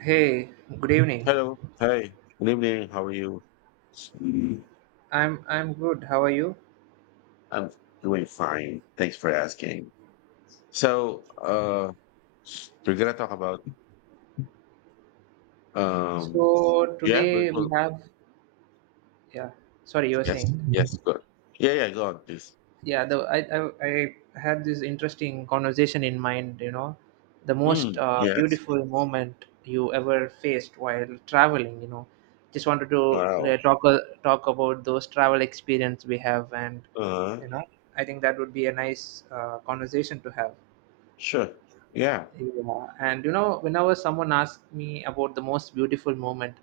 Hey, good evening. Hello. Hi. Good evening. How are you? I'm good. How are you? I'm doing fine. Thanks for asking. So, uh, we're gonna talk about um, So yeah, today we beautiful. have yeah. Sorry, you were Yes, saying. yes, good. Yeah, yeah, go on, please. Yeah, I had this interesting conversation in mind. You know, the most Mm, yes. beautiful moment you ever faced while traveling. You know, just wanted to Wow. Talk talk about those travel experience we have, and Uh, you know, I think that would be a nice conversation to have. sure. Yeah. Yeah, and you know, whenever someone asks me about the most beautiful moment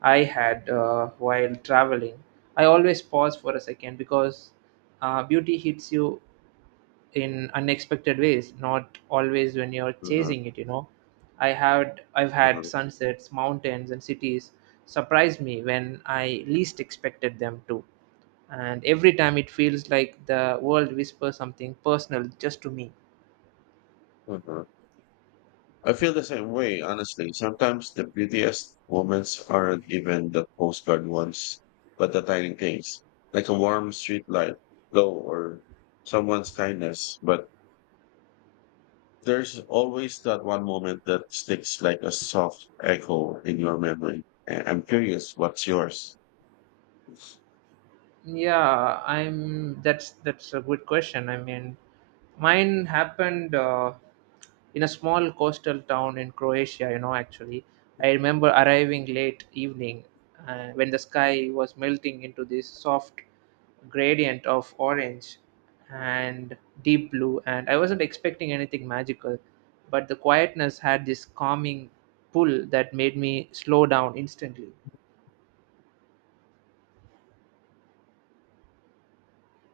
I had while traveling, I always pause for a second because beauty hits you in unexpected ways, not always when you're Uh-huh. chasing it, you know. I've had Uh-huh. sunsets, mountains, and cities surprise me when I least expected them to. And every time it feels like the world whispers something personal just to me. Uh-huh. I feel the same way, honestly. Sometimes the prettiest moments aren't even the postcard ones, but the tiny things, like a warm street light glow or someone's kindness. But there's always that one moment that sticks like a soft echo in your memory. And I'm curious, what's yours? Yeah, I'm. That's a good question. I mean, mine happened in a small coastal town in Croatia. You know, actually, I remember arriving late evening when the sky was melting into this soft gradient of orange and deep blue, and I wasn't expecting anything magical, but the quietness had this calming pull that made me slow down instantly.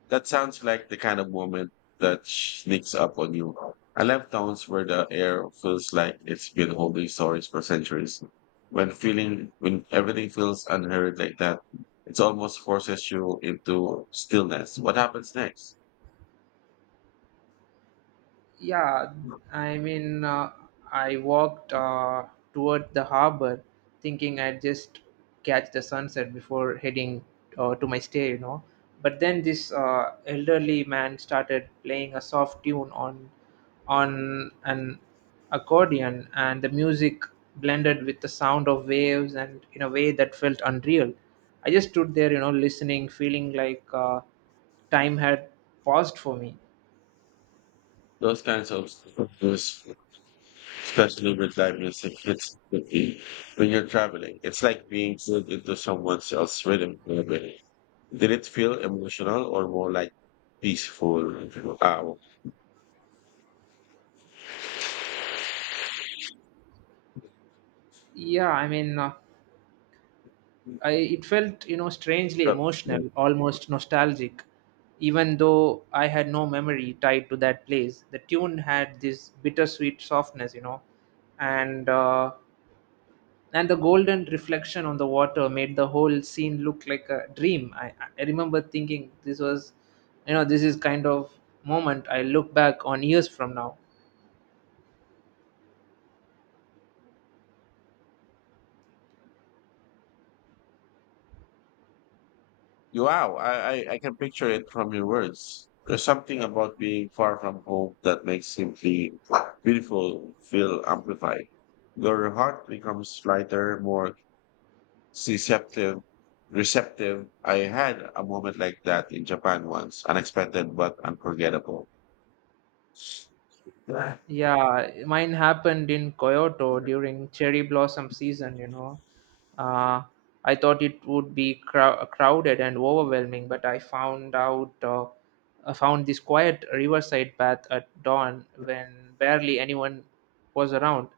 That sounds like the kind of moment that sneaks up on you. I love towns where the air feels like it's been holding stories for centuries. When everything feels unhurried like that, it almost forces you into stillness. What happens next? Yeah, I mean, I walked toward the harbor thinking I'd just catch the sunset before heading to my stay, you know. But then this elderly man started playing a soft tune on an accordion, and the music blended with the sound of waves and in a way that felt unreal. I just stood there, you know, listening, feeling like time had paused for me. Those kinds those, especially with live music, hits quickly when you're traveling. It's like being pulled into someone else's rhythm, in a way. Did it feel emotional or more like peaceful? Wow. Yeah, I mean, I it felt you know strangely Club. emotional, almost nostalgic, even though I had no memory tied to that place. The tune had this bittersweet softness, you know, and uh, and the golden reflection on the water made the whole scene look like a dream. I remember thinking this was, you know, this is kind of moment I look back on years from now. Wow, I can picture it from your words. There's something about being far from home that makes simply beautiful feel amplified. Your heart becomes lighter, more receptive. Receptive. I had a moment like that in Japan once, unexpected but unforgettable. Yeah. Yeah, mine happened in Kyoto during cherry blossom season, you know. Uh, I thought it would be crowded and overwhelming, but I found this quiet riverside path at dawn when barely anyone was around.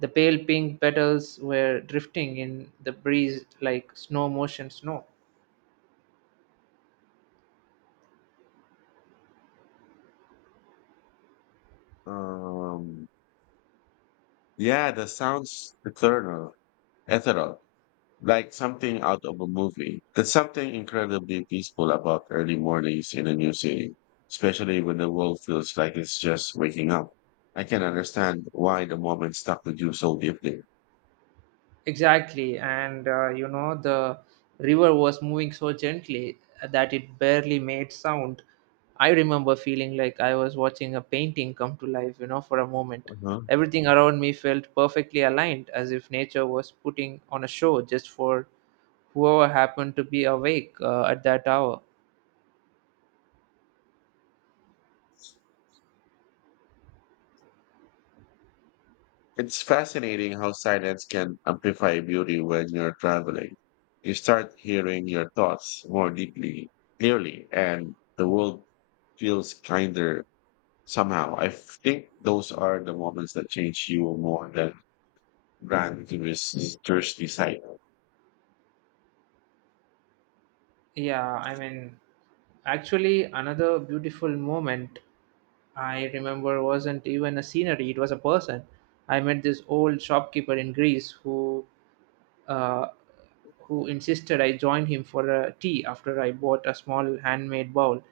The pale pink petals were drifting in the breeze like snow motion snow. Um, yeah, the sounds eternal, ethereal, like something out of a movie. There's something incredibly peaceful about early mornings in a new city, especially when the world feels like it's just waking up. I can understand why the moment stuck with you so deeply. Exactly, and you know, the river was moving so gently that it barely made sound. I remember feeling like I was watching a painting come to life, you know, for a moment. Uh-huh. Everything around me felt perfectly aligned, as if nature was putting on a show just for whoever happened to be awake at that hour. It's fascinating how silence can amplify beauty when you're traveling. You start hearing your thoughts more deeply, clearly, and the world feels kinder somehow. I think those are the moments that change you more than brand tourist touristy site. Yeah, I mean, actually, another beautiful moment I remember wasn't even a scenery, it was a person. I met this old shopkeeper in Greece uh, who insisted I join him for a tea after I bought a small handmade bowl.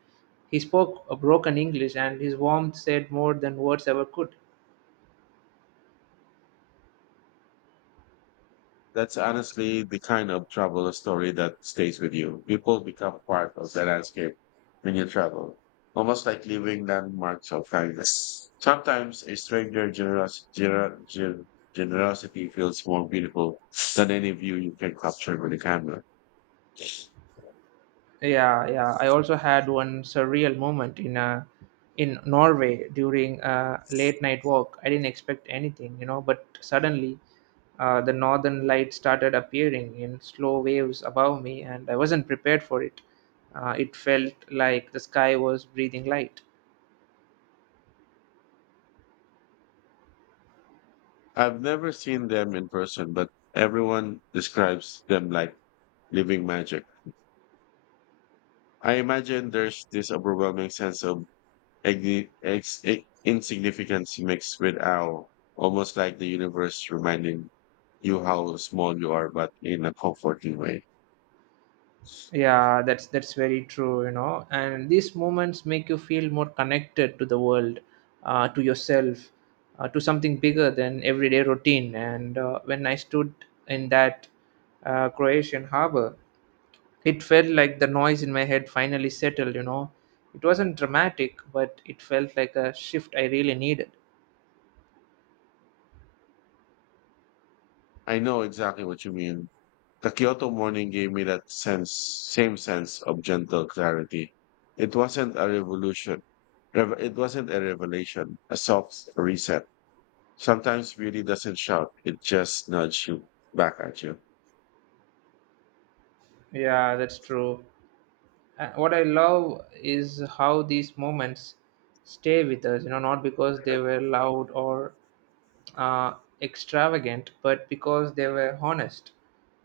He spoke a broken English and his warmth said more than words ever could. That's honestly the kind of travel story that stays with you. People become part of the landscape when you travel, almost like leaving landmarks of kindness. Sometimes a stranger generosity feels more beautiful than any view you can capture with a camera. Yeah, yeah. I also had one surreal moment in Norway during a late night walk. I didn't expect anything, you know, but suddenly the northern lights started appearing in slow waves above me, and I wasn't prepared for it. It felt like the sky was breathing light. I've never seen them in person, but everyone describes them like living magic. I imagine there's this overwhelming sense of insignificance mixed with awe, almost like the universe reminding you how small you are, but in a comforting way. Yeah, that's very true, you know. And these moments make you feel more connected to the world, to yourself, to something bigger than everyday routine. And when I stood in that Croatian harbor, it felt like the noise in my head finally settled. You know, it wasn't dramatic, but it felt like a shift I really needed. I know exactly what you mean. The Kyoto morning gave me that sense, same sense of gentle clarity. It wasn't a revolution. It wasn't a revelation, a soft reset. Sometimes beauty doesn't shout; it just nudges you back at you. Yeah, that's true. What I love is how these moments stay with us, you know, not because they were loud or uh, extravagant, but because they were honest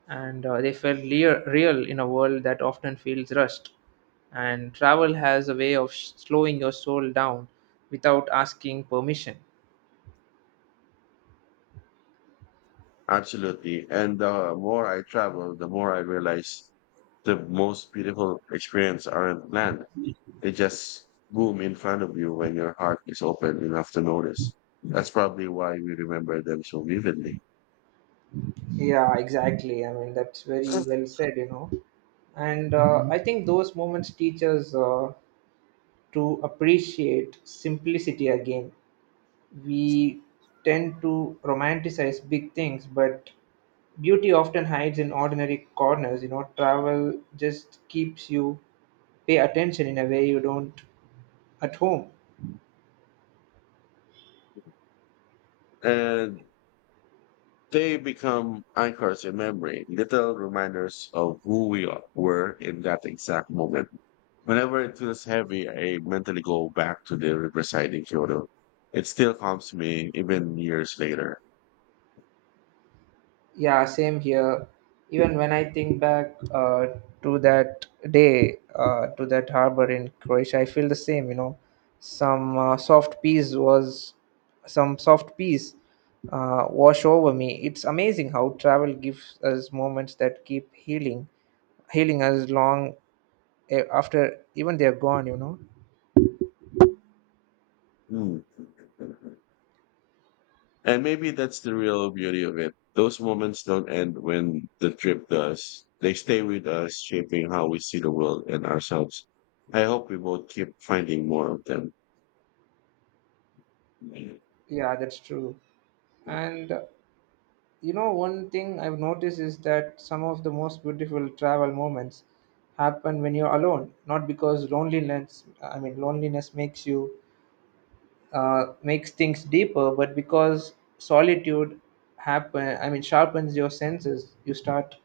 and they felt real in a world that often feels rushed. And travel has a way of slowing your soul down without asking permission. Absolutely. And the more I travel, the more I realize the most beautiful experience aren't planned. They just boom in front of you when your heart is open enough to notice. That's probably why we remember them so vividly. Yeah, exactly. I mean, that's very well said, you know. And I think those moments teach us to appreciate simplicity again. We tend to romanticize big things, but beauty often hides in ordinary corners. You know, travel just keeps you pay attention in a way you don't at home. And they become anchors in memory, little reminders of who were in that exact moment. Whenever it feels heavy, I mentally go back to the riverside in Kyoto. It still calms me even years later. Yeah, same here. Even when I think back to that day, to that harbor in Croatia, I feel the same. You know, some uh, soft peace was, some soft peace wash over me. It's amazing how travel gives us moments that keep healing, healing us long after even they're gone. You know. Hmm. And maybe that's the real beauty of it. Those moments don't end when the trip does. They stay with us, shaping how we see the world and ourselves. I hope we both keep finding more of them. Yeah, that's true. And you know, one thing I've noticed is that some of the most beautiful travel moments happen when you're alone, not because loneliness, I mean, loneliness makes you, makes things deeper, but because solitude I mean, sharpens your senses. You start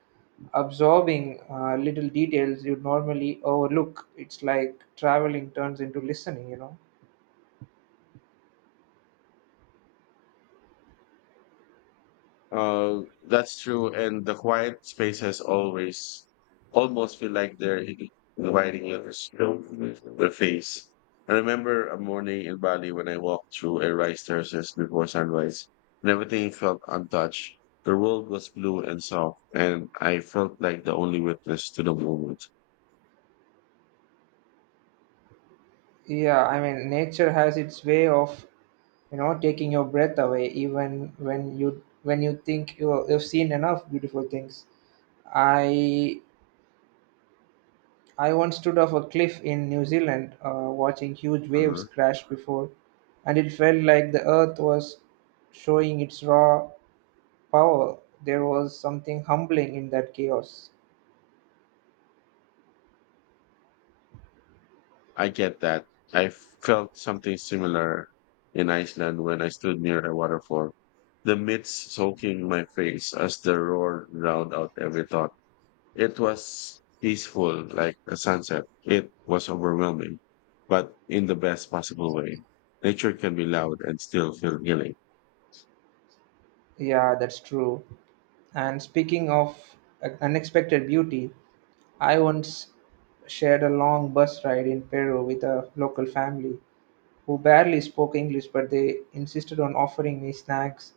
absorbing little details you normally overlook. It's like traveling turns into listening, you know. That's true, and the quiet spaces always almost feel like they're inviting you to spill the face. I remember a morning in Bali when I walked through a rice terraces before sunrise, and everything felt untouched. The world was blue and soft, and I felt like the only witness to the moment. Yeah, I mean, nature has its way of you know taking your breath away even when you think you've seen enough beautiful things. I i once stood off a cliff in New Zealand, watching huge waves Uh, crash before, and it felt like the earth was showing its raw power. There was something humbling in that chaos. I get that. I felt something similar in Iceland when I stood near a waterfall, the mist soaking my face as the roar drowned out every thought. It was peaceful, like a sunset. It was overwhelming, but in the best possible way. Nature can be loud and still feel healing. Yeah, that's true. And speaking of unexpected beauty, I once shared a long bus ride in Peru with a local family who barely spoke English, but they insisted on offering me snacks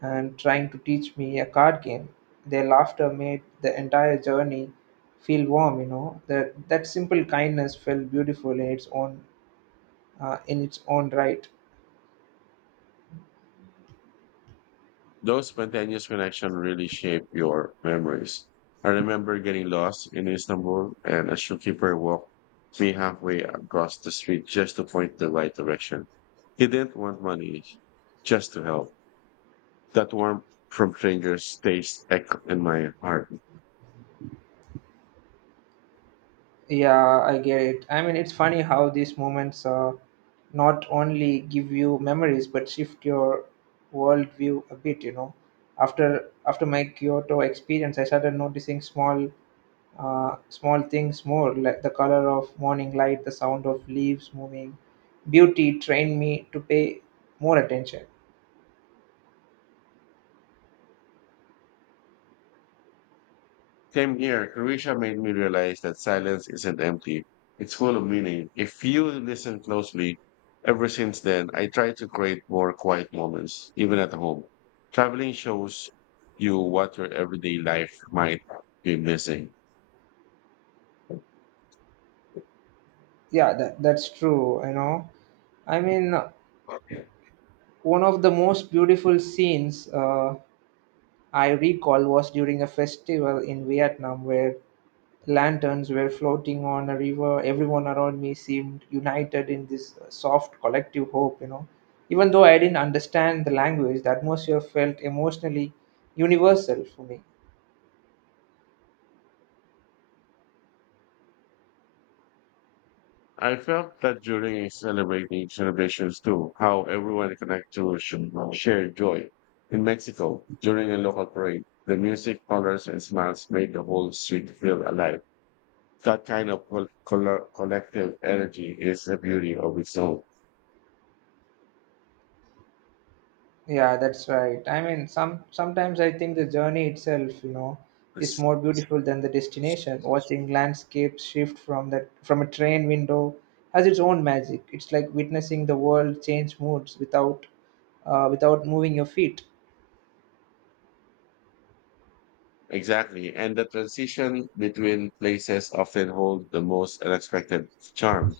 and trying to teach me a card game. Their laughter made the entire journey feel warm, you know. That simple kindness felt beautiful in its own right. Those spontaneous connections really shape your memories. I remember getting lost in Istanbul and a shopkeeper walked me halfway across the street just to point the right direction. He didn't want money, just to help. That warmth from strangers stays echo in my heart. Yeah, I get it. I mean, it's funny how these moments not only give you memories but shift your worldview a bit. You know, after my Kyoto experience, I started noticing small things more, like the color of morning light, the sound of leaves moving. Beauty trained me to pay more attention. Same here. Croatia made me realize that silence isn't empty. It's full of meaning. If you listen closely, ever since then, I try to create more quiet moments, even at home. Traveling shows you what your everyday life might be missing. Yeah, that's true, you know. I mean, one of the most beautiful scenes I recall was during a festival in Vietnam where lanterns were floating on a river. Everyone around me seemed united in this soft collective hope, you know. Even though I didn't understand the language, the atmosphere felt emotionally universal for me. I felt that during celebrating celebrations too, how everyone connected to shared joy. In Mexico, during a local parade, the music, colors, and smiles made the whole street feel alive. That kind of collective energy is a beauty of its own. Yeah, that's right. I mean, sometimes I think the journey itself, you know, is Yes. more beautiful than the destination. Watching landscapes shift from a train window has its own magic. It's like witnessing the world change moods without without moving your feet. Exactly. And the transition between places often hold the most unexpected charm.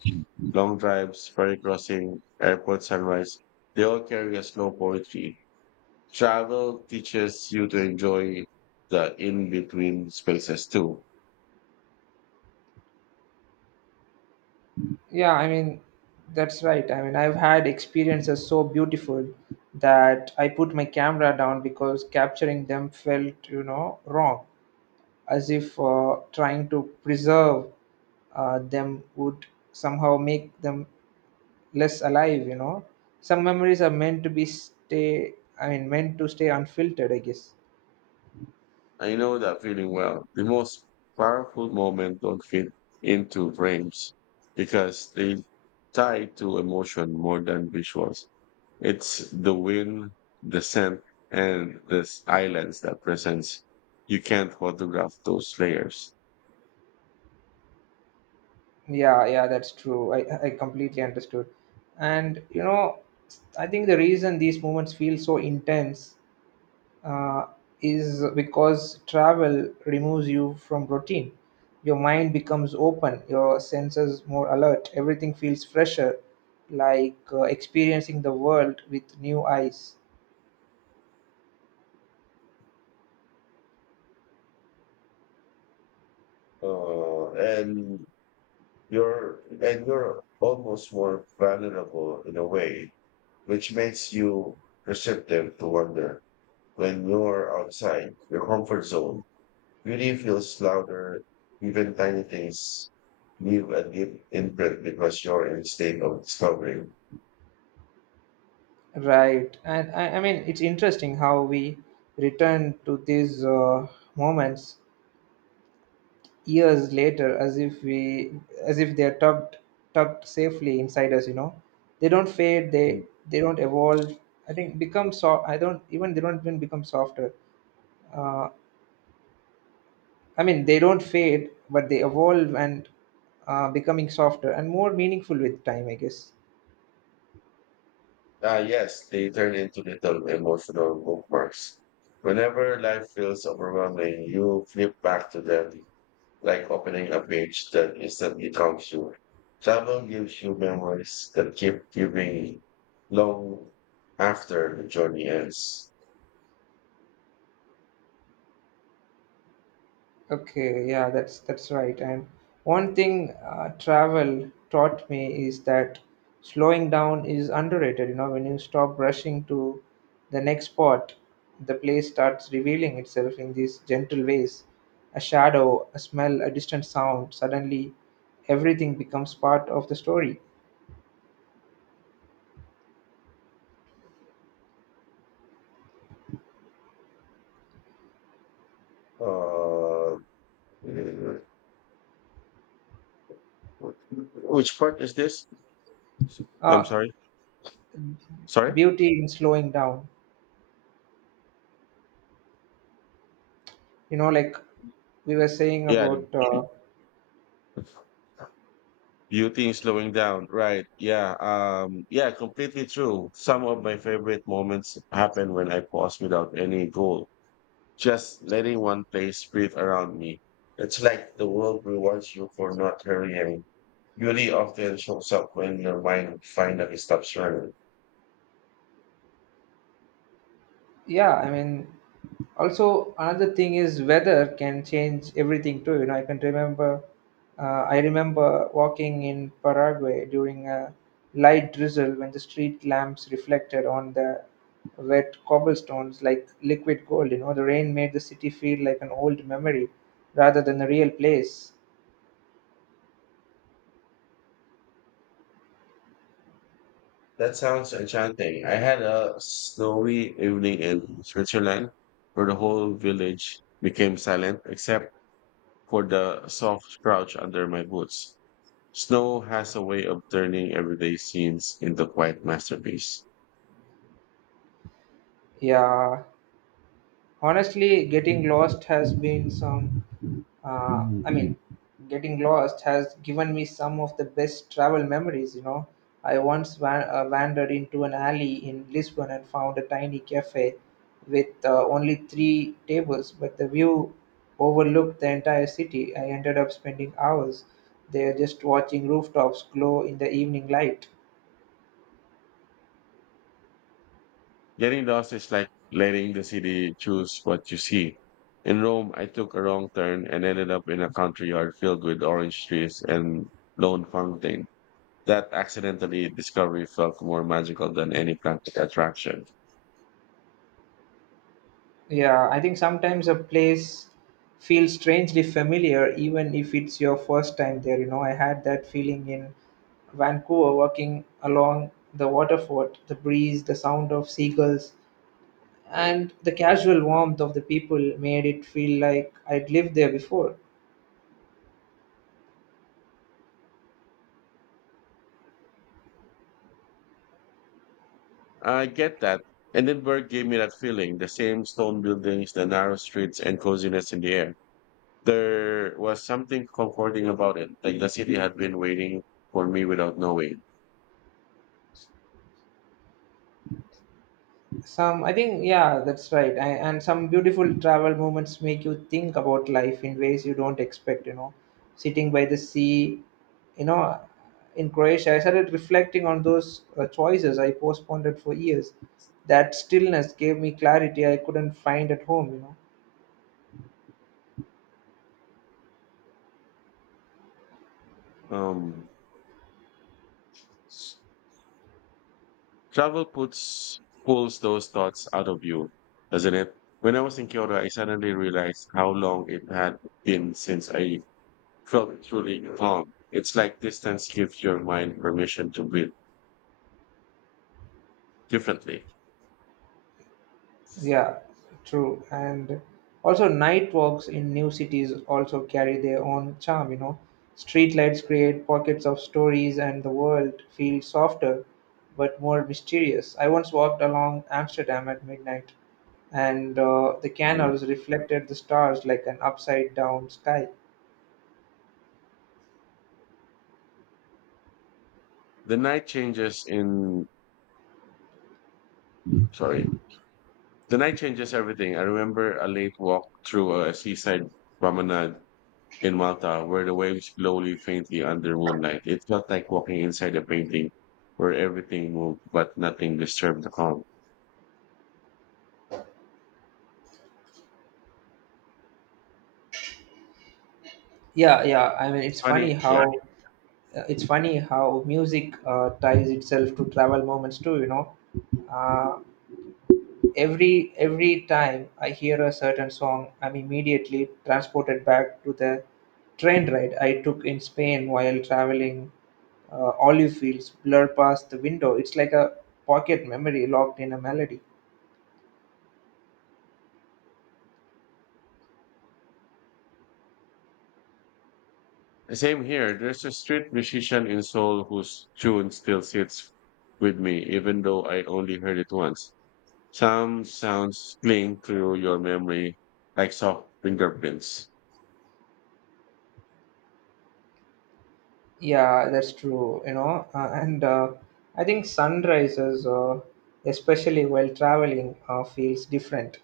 Long drives, ferry crossing, airport sunrise, they all carry a slow poetry. Travel teaches you to enjoy the in-between spaces too. Yeah, I mean, that's right. I mean, I've had experiences so beautiful that I put my camera down because capturing them felt, you know, wrong, as if trying to preserve them would somehow make them less alive, you know. Some memories are meant to be stay, I mean, meant to stay unfiltered, I guess. I know that feeling well. The most powerful moments don't fit into frames because they tie to emotion more than visuals. It's the wind, the scent, and the islands that presents. You can't photograph those layers. Yeah, yeah, that's true. I completely understood. And, you know, I think the reason these moments feel so intense uh, is because travel removes you from routine. Your mind becomes open, your senses more alert, everything feels fresher, like experiencing the world with new eyes. Uh, and and you're almost more vulnerable in a way, which makes you receptive to wonder. When you're outside your comfort zone, beauty feels louder. Even tiny things leave a deep imprint because you're in a state of discovery. Right. And I mean, it's interesting how we return to these moments years later as if we, as if they're tucked safely inside us, you know. They don't fade Mm. they don't evolve I think become soft I don't even they don't even become softer uh, I mean they don't fade but they evolve and becoming softer and more meaningful with time, I guess. Ah, yes, they turn into little emotional bookmarks. Whenever life feels overwhelming, you flip back to them, like opening a page that instantly calms you. Travel gives you memories that keep giving long after the journey ends. Okay, yeah, that's right. And one thing travel taught me is that slowing down is underrated. You know, when you stop rushing to the next spot, the place starts revealing itself in these gentle ways. A shadow, a smell, a distant sound. Suddenly, everything becomes part of the story. Uh, which part is this? I'm Uh, sorry. Sorry? Beauty in slowing down. You know, like we were saying Yeah, about the beauty in slowing down. Right. Yeah. Yeah, completely true. Some of my favorite moments happen when I pause without any goal, just letting one place breathe around me. It's like the world rewards you for not hurrying. Beauty often shows up when your mind finally stops running. yeah, I mean, also another thing is weather can change everything too, you know. I remember walking in Paraguay during a light drizzle when the street lamps reflected on the wet cobblestones like liquid gold. You know, the rain made the city feel like an old memory rather than a real place. That sounds enchanting. I had a snowy evening in Switzerland where the whole village became silent except for the soft crouch under my boots. Snow has a way of turning everyday scenes into quiet masterpiece. Yeah, honestly, getting lost has been some I mean, getting lost has given me some of the best travel memories, you know. Wandered into an alley in Lisbon and found a tiny cafe with only three tables, but the view overlooked the entire city. I ended up spending hours there just watching rooftops glow in the evening light. Getting lost is like letting the city choose what you see. In Rome, I took a wrong turn and ended up in a country yard filled with orange trees and lone fountain. That accidentally discovery felt more magical than any practical attraction. Yeah, I think sometimes a place feels strangely familiar, even if it's your first time there. You know, I had that feeling in Vancouver, walking along the waterfront, the breeze, the sound of seagulls, and the casual warmth of the people made it feel like I'd lived there before. I get that. Edinburgh gave me that feeling, the same stone buildings, the narrow streets, and coziness in the air. There was something comforting about it, like the city had been waiting for me without knowing. Some I think yeah that's right I, and some beautiful travel moments make you think about life in ways you don't expect, sitting by the sea, you know in Croatia. I started reflecting on those choices I postponed it for years. That stillness gave me clarity I couldn't find at home. Um, s- travel puts pulls those thoughts out of you, doesn't it? When I was in Kyoto, I suddenly realized how long it had been since I felt truly calm. It's like distance gives your mind permission to breathe differently. Yeah, true. And also, night walks in new cities also carry their own charm. Street lights create pockets of stories, and the world feels softer but more mysterious. I once walked along Amsterdam at midnight, and the Yeah. canals reflected the stars like an upside down sky. The night changes in, sorry, The night changes everything. I remember a late walk through a seaside promenade in Malta where the waves slowly, faintly under moonlight. It felt like walking inside a painting where everything moved but nothing disturbed the calm. Yeah, yeah. I mean, It's funny, yeah. It's funny how music ties itself to travel moments too. Uh, every time I hear a certain song, I'm immediately transported back to the train ride I took in Spain while traveling. Olive fields blur past the window. It's like a pocket memory locked in a melody. Same here. There's a street musician in Seoul whose tune still sits with me, even though I only heard it once. Some sounds cling through your memory like soft fingerprints. Yeah, that's true, you know. And I think sunrises, especially while traveling, feels different.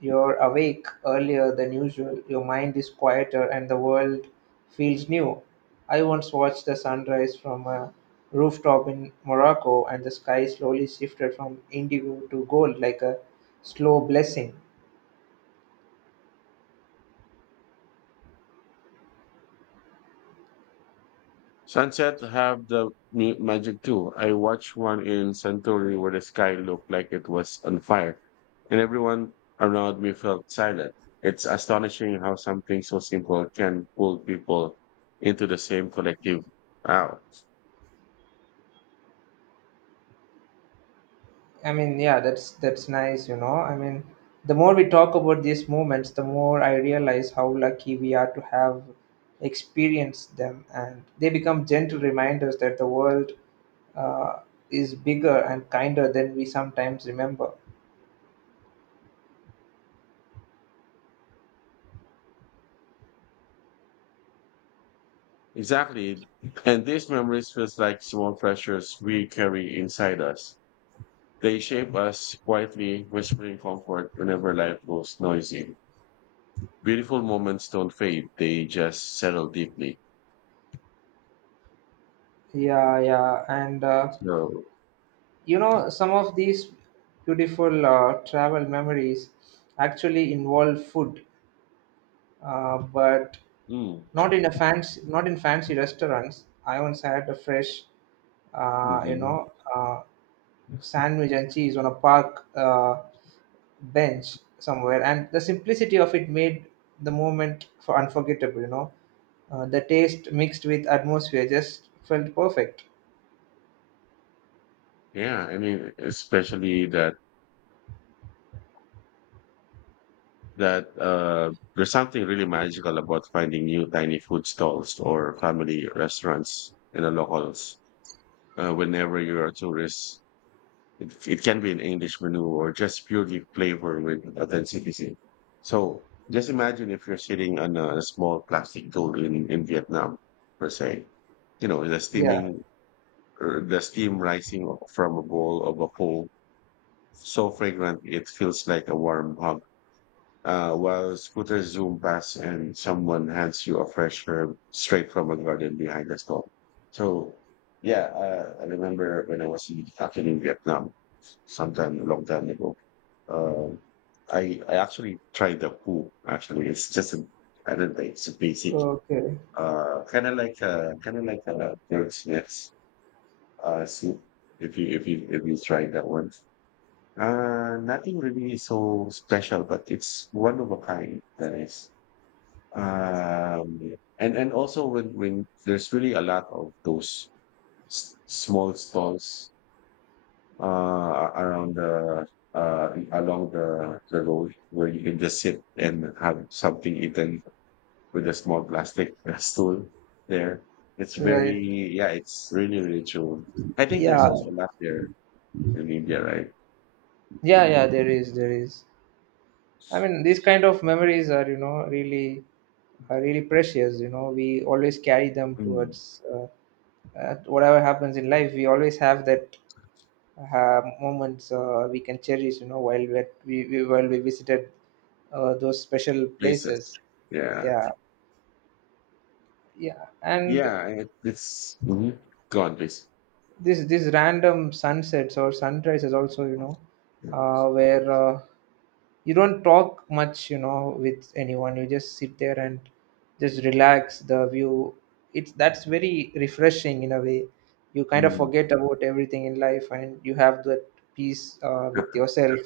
You're awake earlier than usual, your mind is quieter, and the world feels new. I once watched the sunrise from a rooftop in Morocco, and the sky slowly shifted from indigo to gold like a slow blessing. Sunset have the magic too. I watched one in Santorini where the sky looked like it was on fire, and everyone around me felt silent. It's astonishing how something so simple can pull people into the same collective. Wow. I mean, yeah, that's nice, you know. I mean, the more we talk about these moments, the more I realize how lucky we are to have experienced them, and they become gentle reminders that the world uh, is bigger and kinder than we sometimes remember. Exactly. And these memories feels like small treasures we carry inside us. They shape us quietly, whispering comfort whenever life goes noisy. Beautiful moments don't fade. They just settle deeply. Yeah, yeah, and So. you know, some of these beautiful travel memories actually involve food, but Mm. not in a fancy, not in fancy restaurants. I once had a fresh uh, you Mhm. know, uh, sandwich and cheese on a park bench somewhere. And the simplicity of it made the moment for unforgettable, the taste mixed with atmosphere just felt perfect. Yeah, I mean, especially that there's something really magical about finding new tiny food stalls or family restaurants in the locals. Whenever you're a tourist, it can be an English menu or just purely flavor with authenticity. So just imagine if you're sitting on a small plastic boat in Vietnam, per se. You know, Yeah. The steam rising from a bowl of a pho so fragrant it feels like a warm hug. While scooters zoom past and someone hands you a fresh herb straight from a garden behind the stall. So, yeah, I remember when I was in, actually in Vietnam, sometime a long time ago. Um, I actually tried the poo. Actually, it's just a, I don't know, it's a basic, Okay. Kind of like a bird's nest, soup. If you try that one, nothing really so special, but it's one of a kind. That is, um, and also when there's really a lot of those small stalls, around the, along the road where you can just sit and have something eaten with a small plastic stool there. It's Right. very, yeah, it's really true. I think there's Yeah. also a lot there in India, right? Yeah. Yeah. There is. There is. I mean, these kind of memories are, you know, really are really precious. You know, we always carry them Mm. towards whatever happens in life. We always have that moments we can cherish, you know, while we visited those special Places, places. yeah. Yeah, yeah and Yeah, it's mhm. Go on, please. this these random sunsets or sunrises also, you know, where you don't talk much, you know, with anyone. You just sit there and just relax the view it's That's very refreshing in a way. You kind of Mm. forget about everything in life and you have that peace with yourself.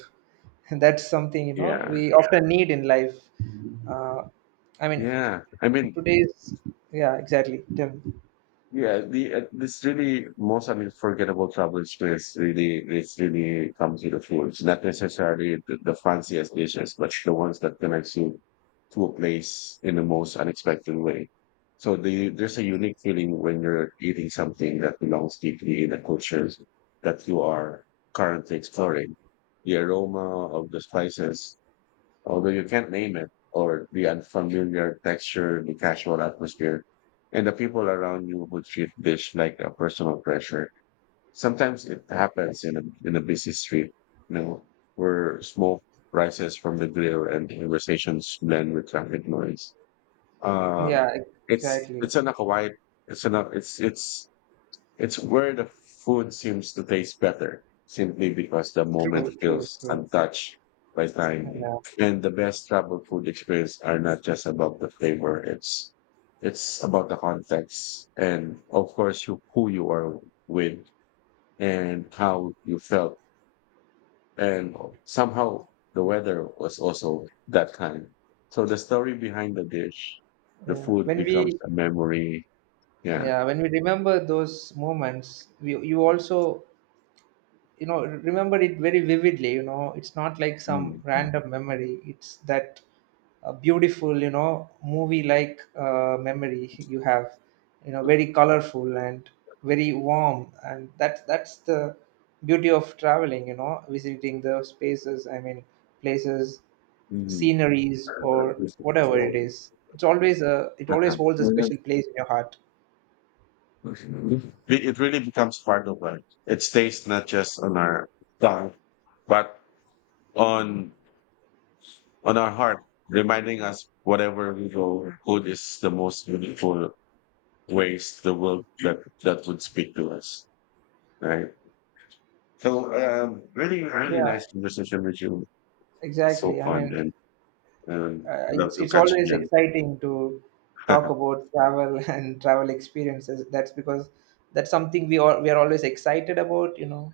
That's something, you know, Yeah, we often need in life. uh, i mean yeah. I mean, today's yeah, exactly, Tim. yeah. The this really most unforgettable travel experience really it's really comes with the food. It's not necessarily the fanciest dishes, but the ones that connects you to a place in the most unexpected way. So there's a unique feeling when you're eating something that belongs deeply in the cultures that you are currently exploring. The aroma of the spices, although you can't name it, or the unfamiliar texture, the casual atmosphere, and the people around you who treat dish like a personal pressure. Sometimes it happens in a busy street, you know, where smoke rises from the grill and conversations blend with traffic noise. Uh, yeah ex- it's exactly it's an a quiet, it's an it's where the food seems to taste better, simply because the True, moment true, feels true. untouched by time. Yeah, And the best travel food experience are not just about the flavor; it's about the context and, of course, you, who you are with and how you felt. And somehow the weather was also that kind. So the story behind the dish, the yeah food when becomes we a memory. Yeah. yeah when we remember those moments, you also, you know, remember it very vividly. You know, it's not like some Mm. random memory. It's that beautiful, you know, movie like memory you have. You know, very colorful and very warm, and that's the beauty of traveling, you know, visiting the spaces, places, Mhm. sceneries or whatever it is. It's always a it always uh holds a special place in your heart. It it really becomes part of life. It stays not just on our tongue, but on our heart, reminding us whatever we go, food is the most beautiful ways the world that would speak to us, right? So, really, really Yeah, nice conversation with you. So exactly. I fun, mean, and love it's to it's catch you always again. exciting to talk about travel and travel experiences. That's because that's something we are always excited about. You know,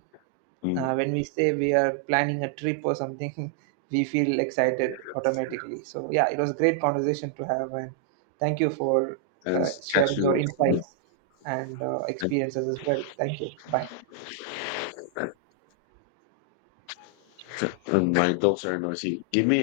Mm. When we say we are planning a trip or something, we feel excited Yeah. automatically. So yeah, it was a great conversation to have, and thank you for And catch sharing your you. insights and experiences as well. Thank you. Bye. And my dogs are noisy. Give me